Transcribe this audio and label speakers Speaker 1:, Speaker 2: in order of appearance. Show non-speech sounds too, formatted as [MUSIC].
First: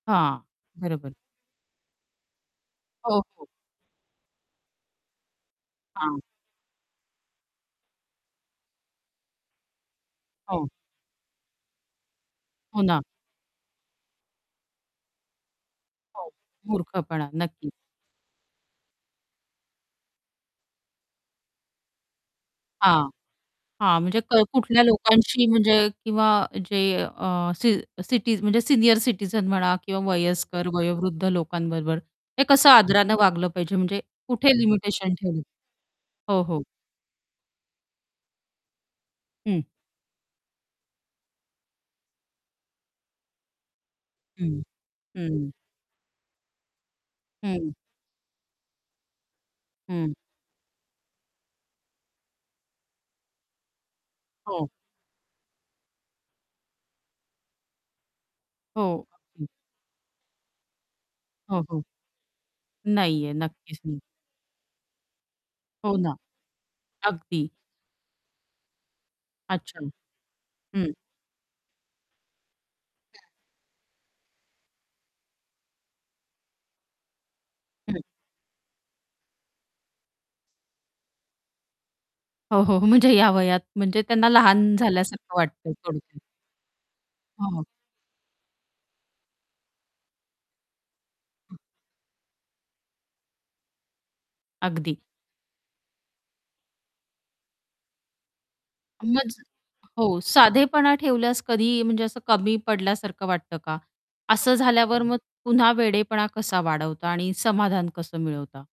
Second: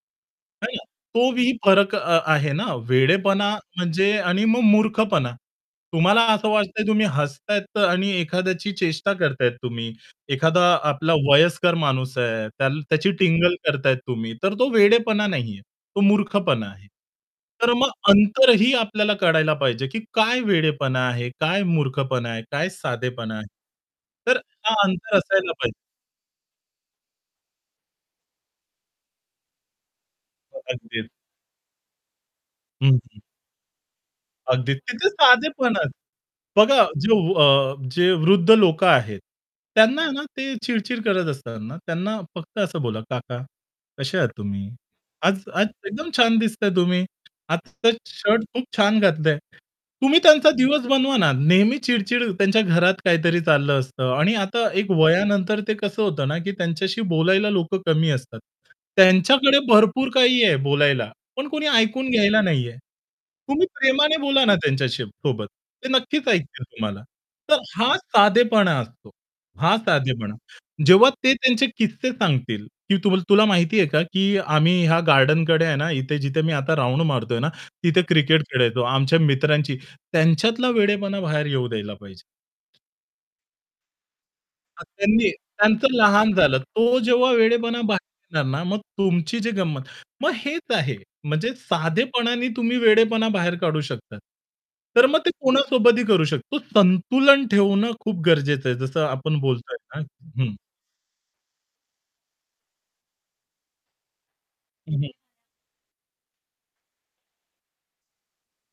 Speaker 1: हां,
Speaker 2: है ना?
Speaker 1: बरोबर.
Speaker 2: तो वी फरक अ-आहे ना
Speaker 1: हो, हो.
Speaker 2: वेडेपणा म्हणजे आणि मग मूर्खपणा. तुम्हाला
Speaker 1: हां.
Speaker 2: असं वाटतंय तुम्ही हसतायेत आणि एखाद्याची चेष्टा करताय तुम्ही. एखादा
Speaker 1: हो.
Speaker 2: आपला वयस्कर माणूस आहे, त्या
Speaker 1: हो ना.
Speaker 2: त्याची टिंगल करताय तुम्ही. तर तो वेडेपणा नाही आहे. तो
Speaker 1: हो,
Speaker 2: मूर्खपणा आहे.
Speaker 1: मूर्खपणा.
Speaker 2: तर
Speaker 1: नक्की.
Speaker 2: मग अंतरही आपल्याला कळायला पाहिजे, की काय वेडेपणा आहे, काय मूर्खपणा आहे, काय
Speaker 1: हां,
Speaker 2: साधेपणा आहे.
Speaker 1: हां. म्हणजे
Speaker 2: तर
Speaker 1: क
Speaker 2: हां
Speaker 1: कुठल्या
Speaker 2: अंतर
Speaker 1: लोकांशी
Speaker 2: असायला पाहिजे.
Speaker 1: म्हणजे किंवा जे अ, सी सिटी म्हणजे सीनियर सिटीझन म्हणा किंवा वयस्कर,
Speaker 2: अगदी अग
Speaker 1: वयोवृद्ध लोकांबरोबर हे कसं
Speaker 2: हं,
Speaker 1: आदराने
Speaker 2: हं.
Speaker 1: वागलं पाहिजे म्हणजे कुठे
Speaker 2: अगदी तिथे
Speaker 1: लिमिटेशन ठेवलं?
Speaker 2: साधेपण [UNINTELLIGIBLE]
Speaker 1: हो, हो.
Speaker 2: बघा जे अ, जे वृद्ध लोकं आहेत,
Speaker 1: हं.
Speaker 2: त्यांना ना ते चिड-चिड करत असतात ना. त्यांना फक्त असं बोला "काका कसे आहात
Speaker 1: हं,
Speaker 2: तुम्ही? आज
Speaker 1: हं.
Speaker 2: आज एकदम छान दिसताय तुम्ही,
Speaker 1: हं.
Speaker 2: आजचा शर्ट खूप छान घातलंय."
Speaker 1: हं.
Speaker 2: तुम्ही त्यांचा दिवस बनवा ना नेहमी चिड-चिड त्यांच्या घरात काहीतरी चाललं असतं आणि आता
Speaker 1: हो.
Speaker 2: एक वयानंतर ते कसं होतं ना, की त्यांच्याशी बोलायला लोकं कमी असतात.
Speaker 1: हो. हं.
Speaker 2: त्यांच्याकडे भरपूर काही आहे बोलायला, पण
Speaker 1: हो,
Speaker 2: कोणी
Speaker 1: हो.
Speaker 2: ऐकून घ्यायला नाही आहे.
Speaker 1: नाही आहे.
Speaker 2: तुम्ही
Speaker 1: नक्कीच नाही.
Speaker 2: प्रेमाने बोला ना त्यांच्याशी सोबत. ते
Speaker 1: हो ना.
Speaker 2: नक्कीच ऐकतील तुम्हाला.
Speaker 1: अगदी.
Speaker 2: तर हा साधेपणा असतो, हा
Speaker 1: अच्छा.
Speaker 2: साधेपणा.
Speaker 1: हं.
Speaker 2: जेव्हा ते त्यांचे किस्से सांगतील की त तुला माहिती आहे का की आम्ही ह्या गार्डनकडे आहे ना इथे जिथे मी आता राउंड मारतोय ना तिथे
Speaker 1: हं.
Speaker 2: क्रिकेट खेळायचो. आमच्या मित्रांची त्यांच्यातला वेडेपणा बाहेर येऊ द्यायला पाहिजे.
Speaker 1: हो, हो. म्हणजे या वयात म्हणजे त्यांना लहान
Speaker 2: अ, त्यांनी
Speaker 1: झाल्यासारखं वाटतंय
Speaker 2: त्यांचं
Speaker 1: थोडक्यात.
Speaker 2: लहान झालं तो जेव्हा
Speaker 1: हो.
Speaker 2: वेडेपणा बाहेर येणार ना मग तुमची जी गंमत. मग हेच आहे. म्हणजे साधेपणाने तुम्ही वेडेपणा बाहेर काढू शकता.
Speaker 1: अगदी.
Speaker 2: तर मग ते कोणासोबतही करू शकतो. संतुलन ठेवणं खूप गरजेचं आहे. जसं
Speaker 1: मज
Speaker 2: आपण बोलतोय ना.
Speaker 1: हो
Speaker 2: हं.
Speaker 1: साधेपणा ठेवल्यास, कधी म्हणजे असं कमी पडल्यासारखं वाटतं का? असं
Speaker 2: हं,
Speaker 1: झाल्यावर
Speaker 2: हं.
Speaker 1: मग पुन्हा वेडेपणा कसा वाढवता आणि समाधान कसं मिळवता.